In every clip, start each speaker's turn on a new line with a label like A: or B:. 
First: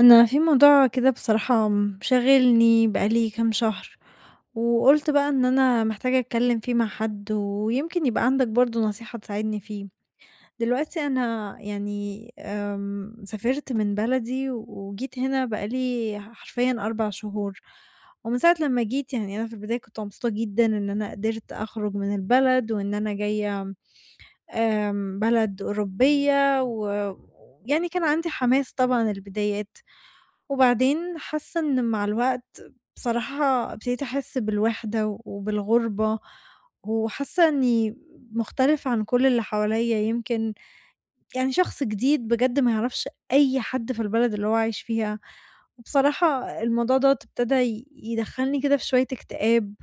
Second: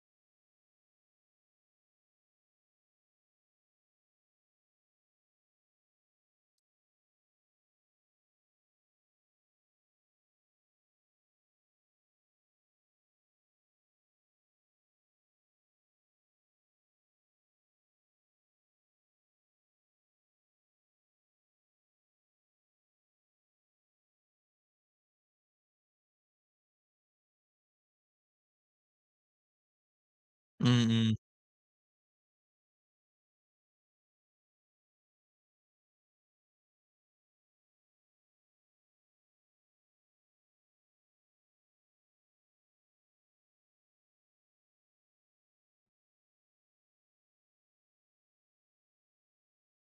A: أنا في موضوع كده بصراحة مشاغلني بقالي كام شهر، وقلت بقى إن أنا محتاجة أتكلم فيه مع حد، ويمكن يبقى عندك برضو نصيحة تساعدني فيه. دلوقتي أنا يعني سافرت من بلدي وجيت هنا بقالي حرفيا 4 شهور. ومن ساعة لما جيت، يعني أنا في البداية كنت مبسوطة جدا إن أنا قدرت أخرج من البلد وإن أنا جاية بلد أوروبية و يعني كان عندي حماس طبعا البدايات.
B: إمم، إمم.
A: وبعدين حاسة إن مع الوقت بصراحة ابتديت أحس بالوحدة وبالغُربة، وحاسة إني مختلفة عن كل اللي حواليّا، يمكن يعني شخص جديد بجد ما يعرفش أي حد في البلد اللي هو عايش فيها. وبصراحة الموضوع دوّة ابتدى يدخّلني كده في شوية اكتئاب،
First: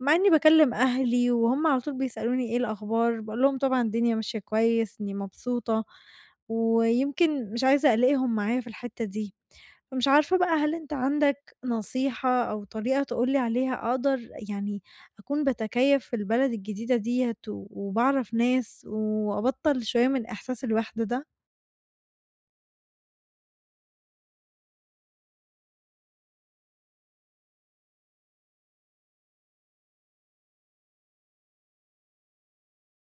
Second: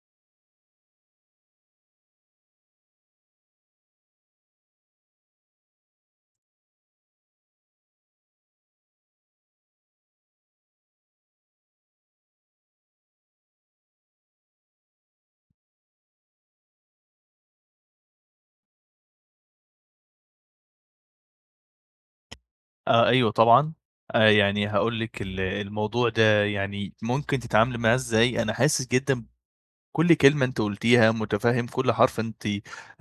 A: مع إني باكلّم أهلي، وهُم على طول بيسألوني إيه الأخبار، باقول لهم طبعًا الدنيا ماشية كويس، إني مبسوطة، ويمكن مش عايزة ألاقيهم معايا في الحتّة دي. فمش عارفة بقى، هل أنت عندك نصيحة أو طريقة تقول لي عليها أقدر يعني أكون باتكيف في البلد الجديدة ديّة و وباعرف ناس وأبطّل شوية من إحساس الوحدة ده؟
B: آه، أيوه طبعًا. يعني هاقول لِك الموضوع ده يعني ممكن تتعاملي معاه إزاي، أنا حاسس جدًا كل كلمة أنتِ قُلتيها، مُتفهِّم كل حرف أنتِ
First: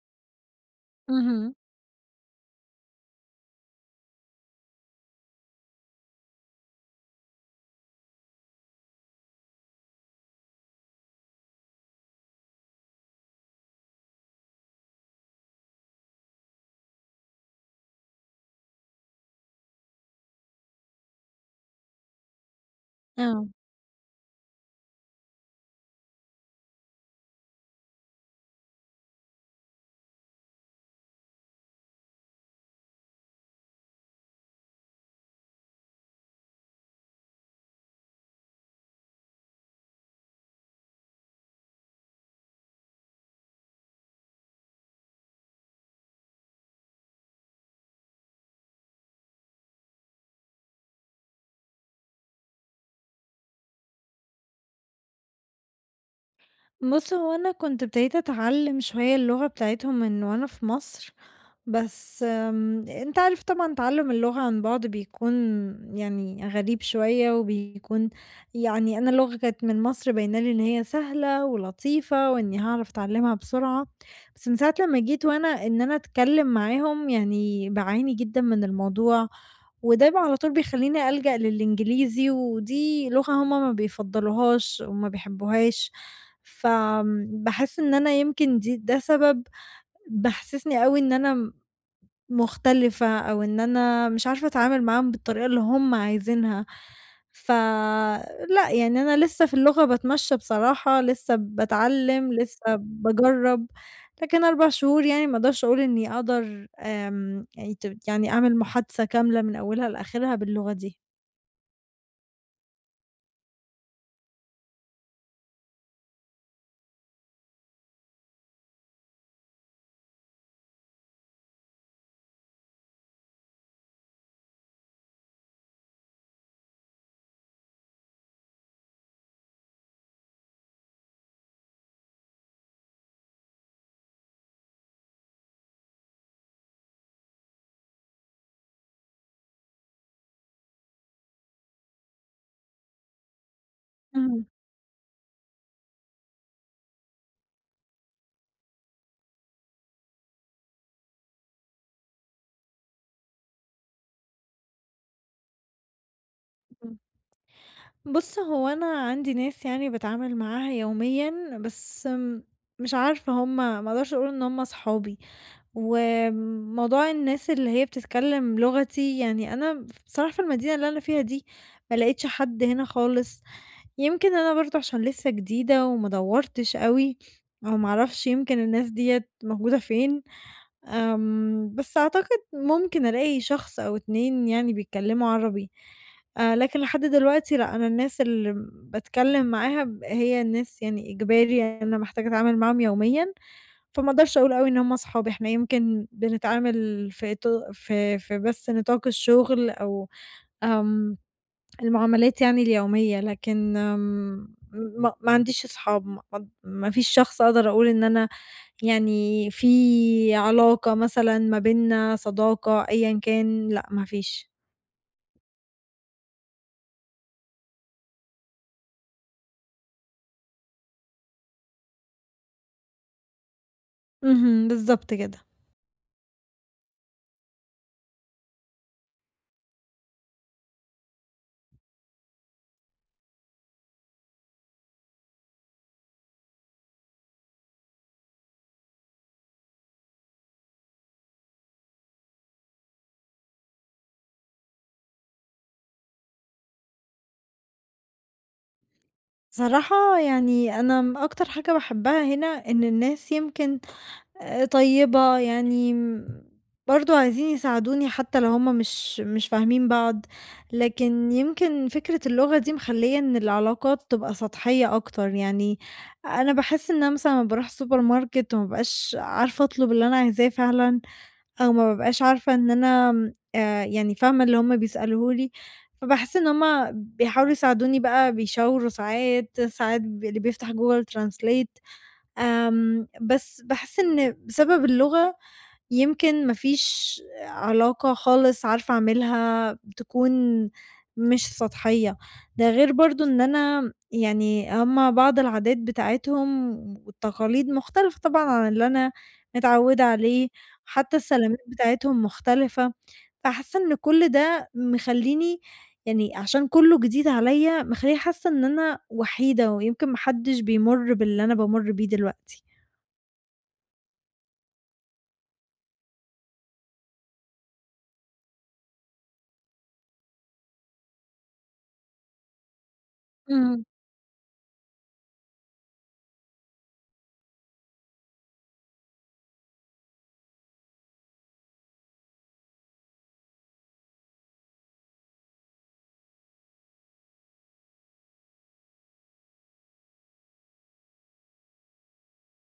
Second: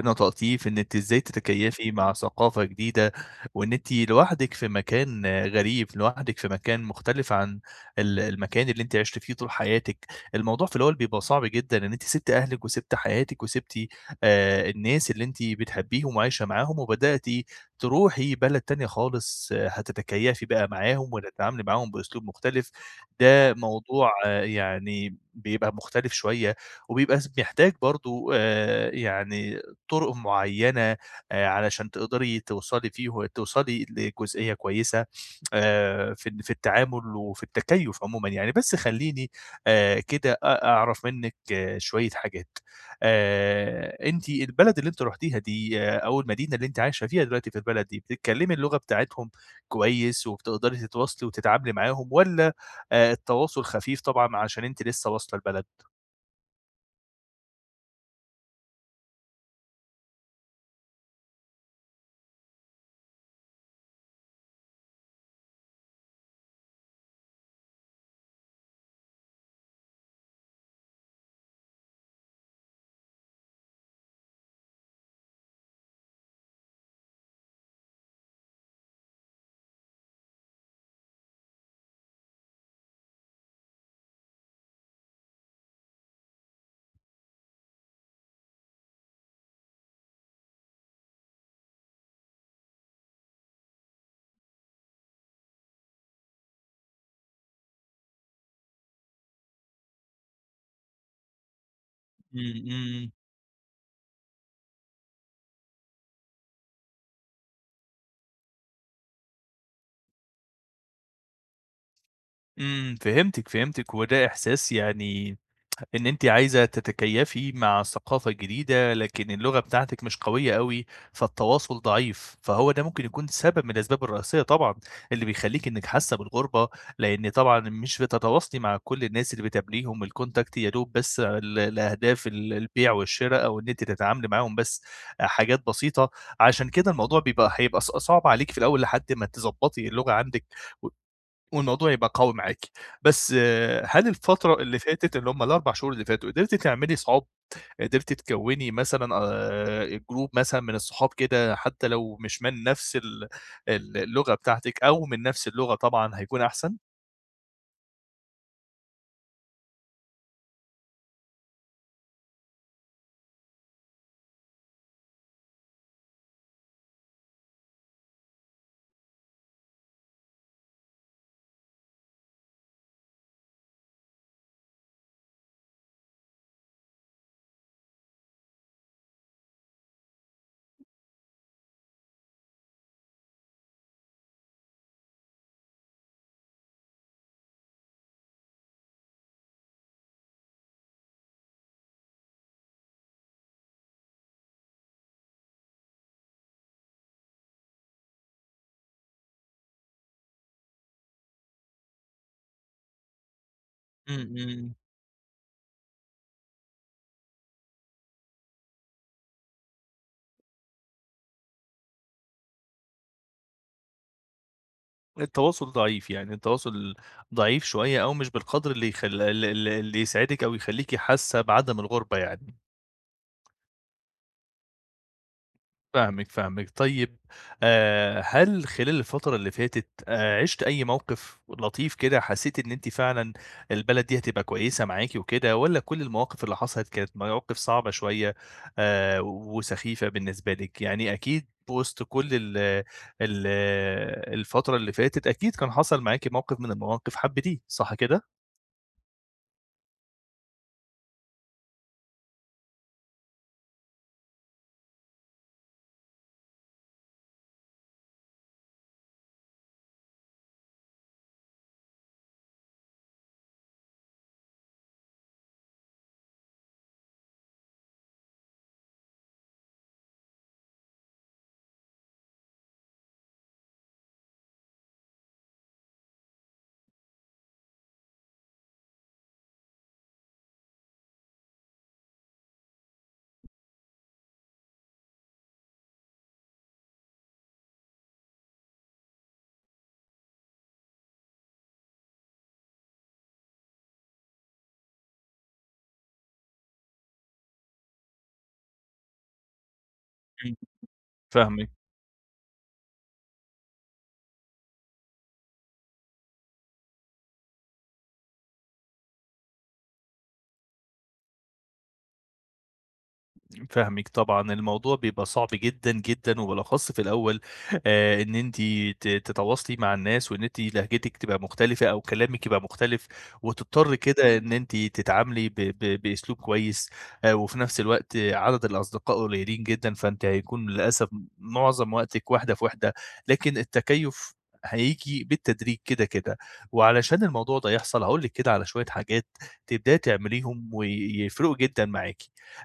B: نطقتيه في إن أنتِ إزاي
A: اهم.
B: تتكيّفي مع ثقافة جديدة، وإن أنتِ لوحدِك في مكان غريب، لوحدِك في مكان مختلف عن المكان اللي أنتِ عِشتِ فيه طول حياتِك. الموضوع في الأول بيبقى صعب جدًا إن أنتِ سِبتِ أهلِك وسِبتِ حياتِك وسِبتِ الناس اللي أنتِ بتحبّيهم وعايشة معاهم وبدأتِ تروحي بلد تانية خالص، آه، هتتكيّفي بقى معاهم وتتعاملي معاهم بأسلوب مختلف.
A: آه.
B: ده موضوع آه، يعني بيبقى مختلف شوية وبيبقى محتاج برضه يعني طُرق معيّنة علشان تقدري توصلي لجزئية كويسة في التعامل وفي التكيُّف عمومًا يعني، بس خلّيني كده أعرف منِّك آه، شوية حاجات. أنتِ البلد اللي أنتِ رُحتيها دي آه، أو المدينة اللي أنتِ عايشة فيها دلوقتي في البلد دي، بتتكلّمي اللغة بتاعتهم كويس وبتقدري تتواصلي وتتعاملي معاهم والّا التواصل خفيف طبعًا عشان أنتِ لسّه واصلة البلد؟
A: بُص، هو أنا كنت ابتديت أتعلم شوية اللغة بتاعتهم من وأنا في مصر. بس أنت عارف طبعًا تعلُّم اللغة عن بُعد بيكون يعني غريب شوية، وبيكون يعني أنا اللغة كانت من مصر باينة لي إن هي سهلة ولطيفة، وإني هاعرف أتعلّمها بسرعة. بس من ساعة لمّا جيت، وأنا إن أنا أتكلّم معاهم يعني باعاني جدًا من الموضوع، وده على طول بيخلّيني ألجأ للإنجليزي، ودي لغة هُم ما بيفضّلوهاش وما بيحبّوهاش. باحس إن أنا يمكن ده سبب بيحسّسني أوي إن أنا مختلفة، أو إن أنا مش عارفة أتعامل معاهم بالطريقة اللي هُم عايزينها. فلأ، يعني أنا لسه في اللغة باتمشّى بصراحة، لسه باتعلّم، لسه
B: إمم، إمم.
A: باجرّب، لكن 4 شهور يعني ما أقدرش أقول إني أقدر يعني يعني أعمل محادثة كاملة من أولها لآخرها باللغة دي.
B: إمم، فهمتِك، فهمتِك، وده إحساس يعني إن أنتِ عايزة تتكيّفي مع الثقافة الجديدة، لكن اللغة بتاعتِك مش قوية أوي، فالتواصل ضعيف، فهو ده ممكن يكون سبب من الأسباب الرئيسية طبعًا اللي بيخلّيكِ إنِّك حاسة بالغُربة، لإن طبعًا مش بتتواصلي مع كل الناس اللي بتقابليهم الcontact يا دوب بس لأهداف البيع والشِرا أو إن أنتِ تتعاملي معاهم بس حاجات بسيطة، عشان كده الموضوع هيبقى صعب عليكِ في الأول لحد ما تضبّطي اللغة عندِك والموضوع يبقى قوي معاكِ. بس آه، هل
A: اهم.
B: الفترة اللي فاتت اللي هم ال4 شهور اللي فاتوا، قدرتِ تعملي صحاب، قدرتِ تكوّني مثلًا group مثلًا من الصحاب كده حتى لو مش من نفس ال ال اللغة بتاعتِك أو من نفس اللغة طبعًا هيكون أحسن؟
A: إمم. بُص، هو أنا عندي ناس يعني باتعامل معاها يوميًا، بس مش عارفة، هُم ما أقدرش أقول إن هُم صحابي. وموضوع الناس اللي هي بتتكلم لغتي، يعني أنا بصراحة في المدينة اللي أنا فيها دي ما لقيتش حد هنا خالص. يمكن أنا برضه عشان لسه جديدة وما دوّرتش أوي، أو ما أعرفش، يمكن الناس ديّة موجودة فين. بس أعتقد ممكن ألاقي شخص أو 2 يعني بيتكلموا عربي. لكن لحد دلوقتي لأ، أنا الناس اللي باتكلم معاها هي الناس يعني إجباري أنا محتاجة أتعامل معاهم يوميًا. فما اقدرش أقول أوي إن هم صحابي، إحنا يمكن بنتعامل في إطا في في بس نطاق الشغل، أو آمم، المعاملات يعني اليومية. لكن
B: إمم، إمم.
A: ما عنديش أصحاب، ما فيش شخص أقدر أقول إن أنا يعني في علاقة مثلًا ما بيننا، صداقة، أيًا كان، لأ ما فيش.
B: التواصل ضعيف، يعني التواصل ضعيف شوية أو مش بالقدر اللي يخل ال ال اللي يسعدِك أو يخلّيكِ حاسة بعدم الغُربة يعني.
A: اهم، بالضبط كده.
B: فاهمِك، فاهمِك. طيب هل خلال الفترة اللي فاتت عِشتِ أي موقف لطيف كده حسيتِ إن أنتِ فعلًا البلد دي هتبقى كويسة معاكِ وكده، والّا كل المواقف اللي حصلت كانت مواقف صعبة شوية وسخيفة بالنسبة لِك؟ يعني أكيد وسط كل ال ال الفترة اللي فاتت أكيد كان حصل معاكِ موقف من المواقف حبّيتيه، صح كده؟
A: بصراحة يعني أنا أكتر حاجة باحبها هنا إن الناس يمكن طيبة، يعني برضه عايزين يساعدوني حتى لو هُم مش فاهمين بعض. لكن يمكن فكرة اللغة دي مخلّية إن العلاقات تبقى سطحية أكتر. يعني أنا باحس إن أنا مثلًا لمّا باروح السوبر ماركت وما بابقاش عارفة أطلب اللي أنا عايزاه فعلًا، أو ما بابقاش عارفة إن أنا م يعني فاهمة اللي هُم بيسألوه لي، فباحس إن هُم بيحاولوا يساعدوني، بقى بيشاوروا ساعات، ساعات اللي بيفتح Google translate. بس باحس إن بسبب اللغة يمكن ما فيش علاقة خالص عارفة أعملها تكون مش سطحية. ده غير برضه إن أنا يعني هُم بعض العادات بتاعتهم والتقاليد مختلفة طبعًا عن اللي أنا متعودة عليه.
B: إمم.
A: حتى السلامات
B: فاهمِك.
A: بتاعتهم مختلفة. فحاسة إن كل ده مخلّيني يعني عشان كله جديد عليَّ، مخلّيني حاسة إن أنا وحيدة، ويمكن ما حدش بيمُر باللي أنا بامُر بيه دلوقتي.
B: فاهمِك طبعًا، الموضوع بيبقى صعب جدًا، جدًا، وبالأخص في الأول إن أنتِ تتواصلي مع الناس وإن أنتِ لهجتِك تبقى مختلفة أو كلامِك يبقى مختلف،
A: إمم،
B: وتضطري كده إن أنتِ تتعاملي ب ب بأسلوب كويس، وفي نفس الوقت عدد الأصدقاء قليلين جدًا، فأنتِ هيكون للأسف معظم وقتِك واحدة في واحدة، لكن التكيُّف هييجي بالتدريج كده، كده. وعلشان الموضوع ده يحصل هاقول لِك كده على شوية حاجات تبدأي تعمليهم ويفرقوا جدًا معاكِ.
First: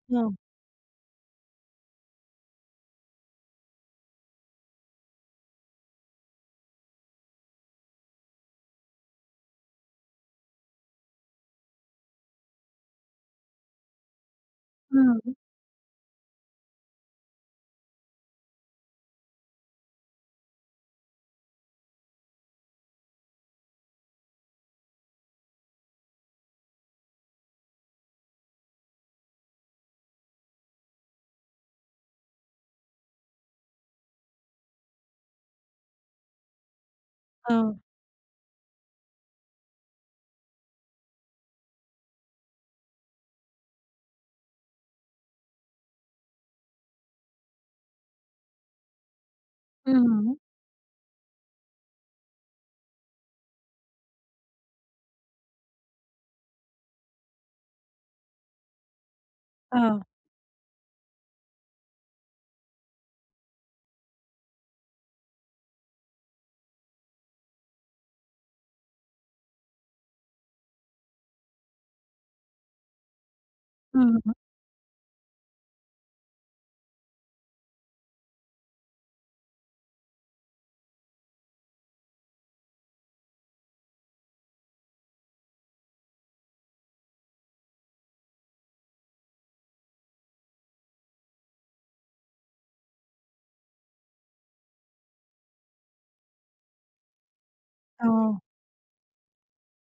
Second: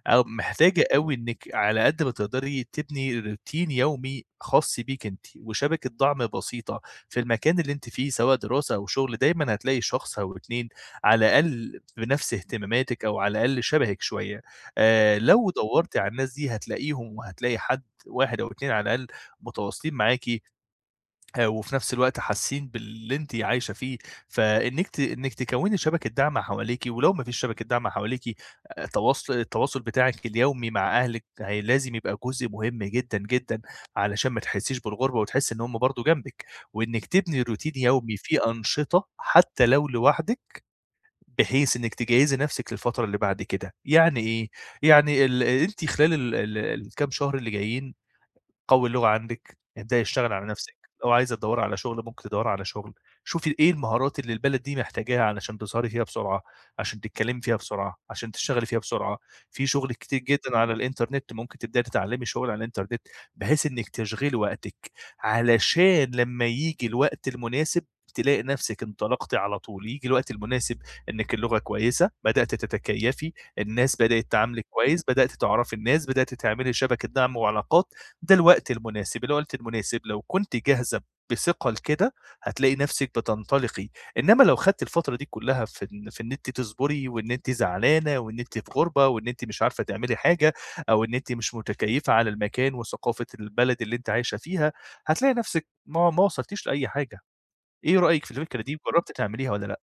B: أو
A: آه،
B: محتاجة أوي إنِّك على قد ما تقدري تبني روتين يومي خاص بيكِ أنتِ، وشبكة دعم بسيطة في المكان اللي أنتِ فيه سواء دراسة أو شغل، دايمًا هتلاقي شخص أو 2 على الأقل بنفس اهتماماتِك أو على الأقل شبهِك شوية.
A: إمم،
B: لو دَوَّرتِ على الناس دي هتلاقيهم وهتلاقي حد 1 أو 2 على الأقل متواصلين معاكِ وفي نفس الوقت حاسين باللي أنتِ عايشة فيه، فإنِّك ت إنِّك تكوّني شبكة دعم حواليكِ، ولو ما فيش شبكة دعم حواليكِ تواصل التواصل بتاعِك اليومي مع أهلِك هي لازم يبقى جزء مهم جدًا، جدًا علشان ما تحسّيش بالغربة وتحسّي إن هم برضه جنبِك، وإنِّك تبني روتين
A: آه.
B: يومي فيه أنشطة حتى لو لوحدِك، بحيث إنِّك تجهّزي نفسِك للفترة اللي بعد كده. يعني إيه؟ يعني أنتِ خلال ال ال الكام شهر اللي جايين قوّي اللغة عندِك، ابدئي اشتغلي
A: إمم.
B: على نَفْسِك، لو عايزة تدوّري على شُغل ممكن تدوّري على شُغل، شوفي إيه المهارات اللي البلد دي محتاجاها علشان تظهري فيها بسرعة، عشان تتكلّمي فيها بسرعة، عشان تشتغلي فيها بسرعة، في شُغل
A: آه،
B: كتير جدًا على الإنترنت ممكن تبدئي تتعلّمي شُغل على الإنترنت، بحيث إنِّك تشغلي وقتِك، علشان لمّا ييجي الوقت المناسب تلاقي نَفْسِك انطلقتِ على طول، ييجي الوقت المناسب إنِّك اللغة كويسة، بدأتِ تتكيّفي، الناس بدأت
A: إمم،
B: تعاملِك كويس، بدأتِ تعرفي الناس، بدأتِ تعملي شبكة دعم وعلاقات، ده الوقت المناسب، الوقت المناسب لو كنتِ جاهزة بثقة لكده، هتلاقي نفسِك بتنطلقي، إنما لو خدتِ الفترة دي كلها في إن أنتِ تصبري وإن أنتِ زعلانة وإن أنتِ في غُربة وإن أنتِ مش عارفة تعملي حاجة أو إن أنتِ مش متكيّفة على المكان وثقافة البلد اللي أنتِ عايشة فيها، هتلاقي نفسِك ما وصلتيش لأي حاجة، إيه رأيِك في
A: آه.
B: الفكرة دي، جرّبتِ تعمليها والّا لأ؟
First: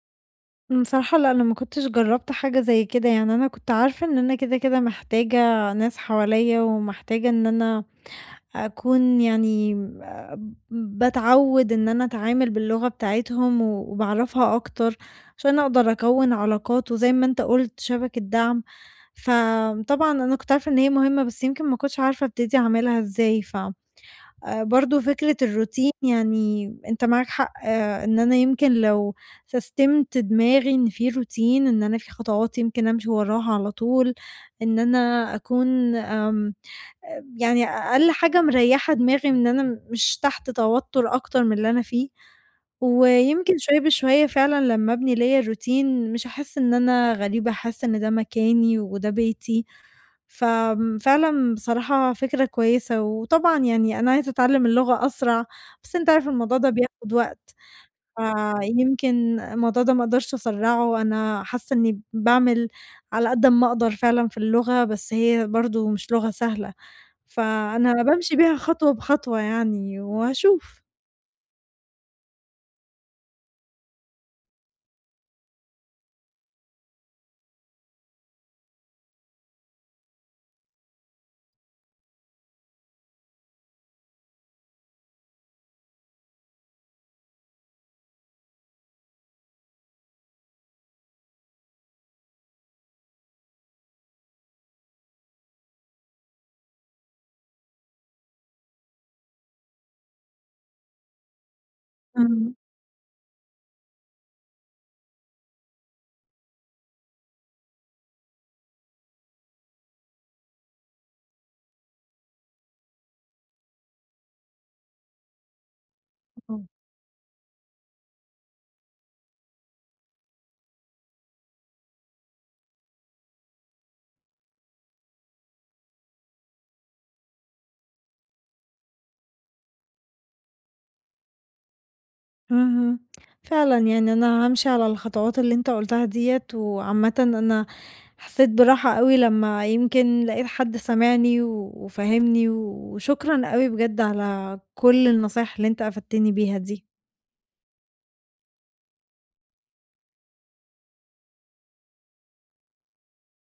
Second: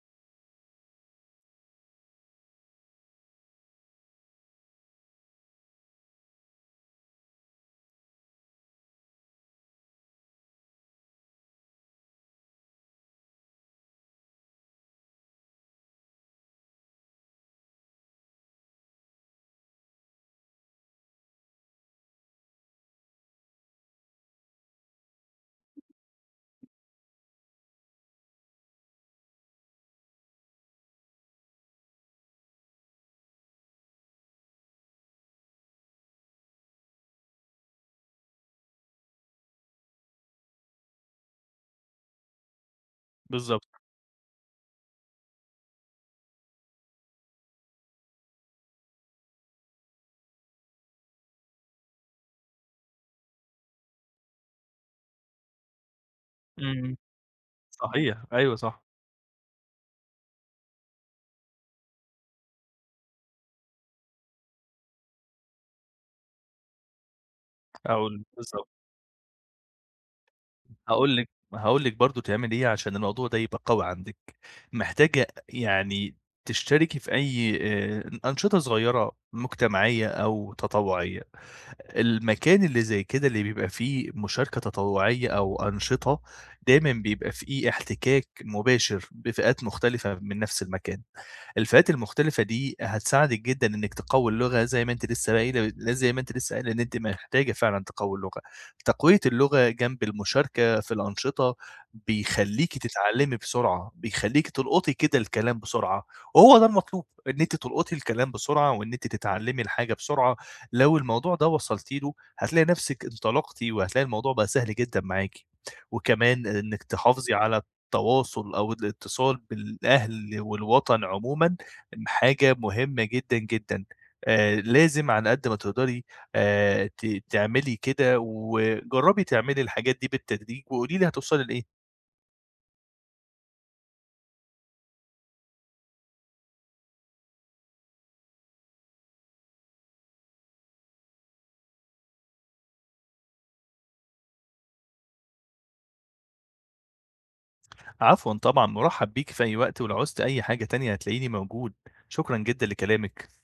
A: بصراحة لأ، أنا ما كنتش جرّبت حاجة زي كده. يعني أنا كنت عارفة إن أنا كده، كده محتاجة ناس حواليّا، ومحتاجة إن أنا أكون يعني باتعوّد إن أنا أتعامل باللغة بتاعتهم، وباعرفها أكتر، عشان أقدر أكوّن علاقات، وزي ما أنت قُلت شبكة دعم. فطبعًا أنا كنت عارفة إن هي مهمة، بس يمكن ما كنتش عارفة أبتدي أعملها إزاي. ف برضه فكرة الروتين، يعني أنت معاك حق آه، إن أنا يمكن لو سستمت دماغي إن في روتين، إن أنا في خطوات يمكن أمشي وراها على طول، إن أنا أكون يعني أقل حاجة مريّحة دماغي من إن أنا مش تحت توتر أكتر من اللي أنا فيه. ويمكن شوية
B: بالضبط.
A: بشوية فعلًا لمّا أبني ليّا روتين مش هاحس إن أنا غريبة، هاحس إن ده مكاني وده بيتي. فعلًا بصراحة فكرة كويسة. وطبعًا يعني أنا عايزة أتعلّم اللغة أسرع، بس أنت عارف الموضوع ده
B: إمم،
A: بياخد وقت،
B: صحيح، أيوه صح،
A: فيمكن الموضوع ده ما أقدرش أسرّعه، أنا حاسة إني باعمل على قد أمّا أقدر فعلًا في اللغة، بس هي برضه مش لغة سهلة، فأنا
B: أو ال
A: بامشي بيها
B: بالضبط.
A: خطوة بخطوة يعني وهاشوف.
B: هاقول لِك برضه تعملي إيه عشان الموضوع ده يبقى قوي عندِك، محتاجة يعني تشتركي في أي أنشطة صغيرة مجتمعية أو تطوعية. المكان اللي زي كده اللي بيبقى فيه مشاركة تطوعية أو أنشطة، دايمًا بيبقى فيه احتكاك مباشر بفئات مختلفة من نفس المكان. الفئات المختلفة دي هتساعدِك جدًا إنِّك تقوّي اللغة زي ما أنتِ لسه قايلة إن أنتِ محتاجة فعلًا تقوّي اللغة. تقوية اللغة جنب المشاركة في الأنشطة
A: إمم،
B: بيخلّيكِ تتعلّمي بسرعة، بيخلّيكِ تلقطي كده الكلام بسرعة، وهو ده المطلوب، إن أنتِ تلقطي الكلام بسرعة وإن أنتِ تتعلّمي الحاجة بسرعة لو الموضوع ده وصلتِ له هتلاقي نفسِك انطلقتِ، وهتلاقي الموضوع بقى سهل جدًا معاكِ، وكمان
A: إمم.
B: إنِّك تحافظي على التواصل أو الاتصال بالأهل والوطن عمومًا حاجة مهمة جدًا، جدًا. لازم على قد ما تقدري ت تعملي كده، وجرّبي تعملي الحاجات دي بالتدريج وقولي لي هتوصلي لإيه.
A: اهم، فعلًا يعني أنا هامشي على الخطوات اللي أنت قُلتها ديّة. وعامةً أنا حسيت براحة أوي لمّا يمكن لقيت حد سمعني و وفاهمني، وشكرًا أوي بجد على كل النصايح اللي أنت أفدتني بيها دي.
B: عفوًا طبعًا، مُرحّب بيكِ في أي وقت، ولو عُزتِ أي حاجة تانية هتلاقيني موجود. شكرًا جدًا لكلامِك.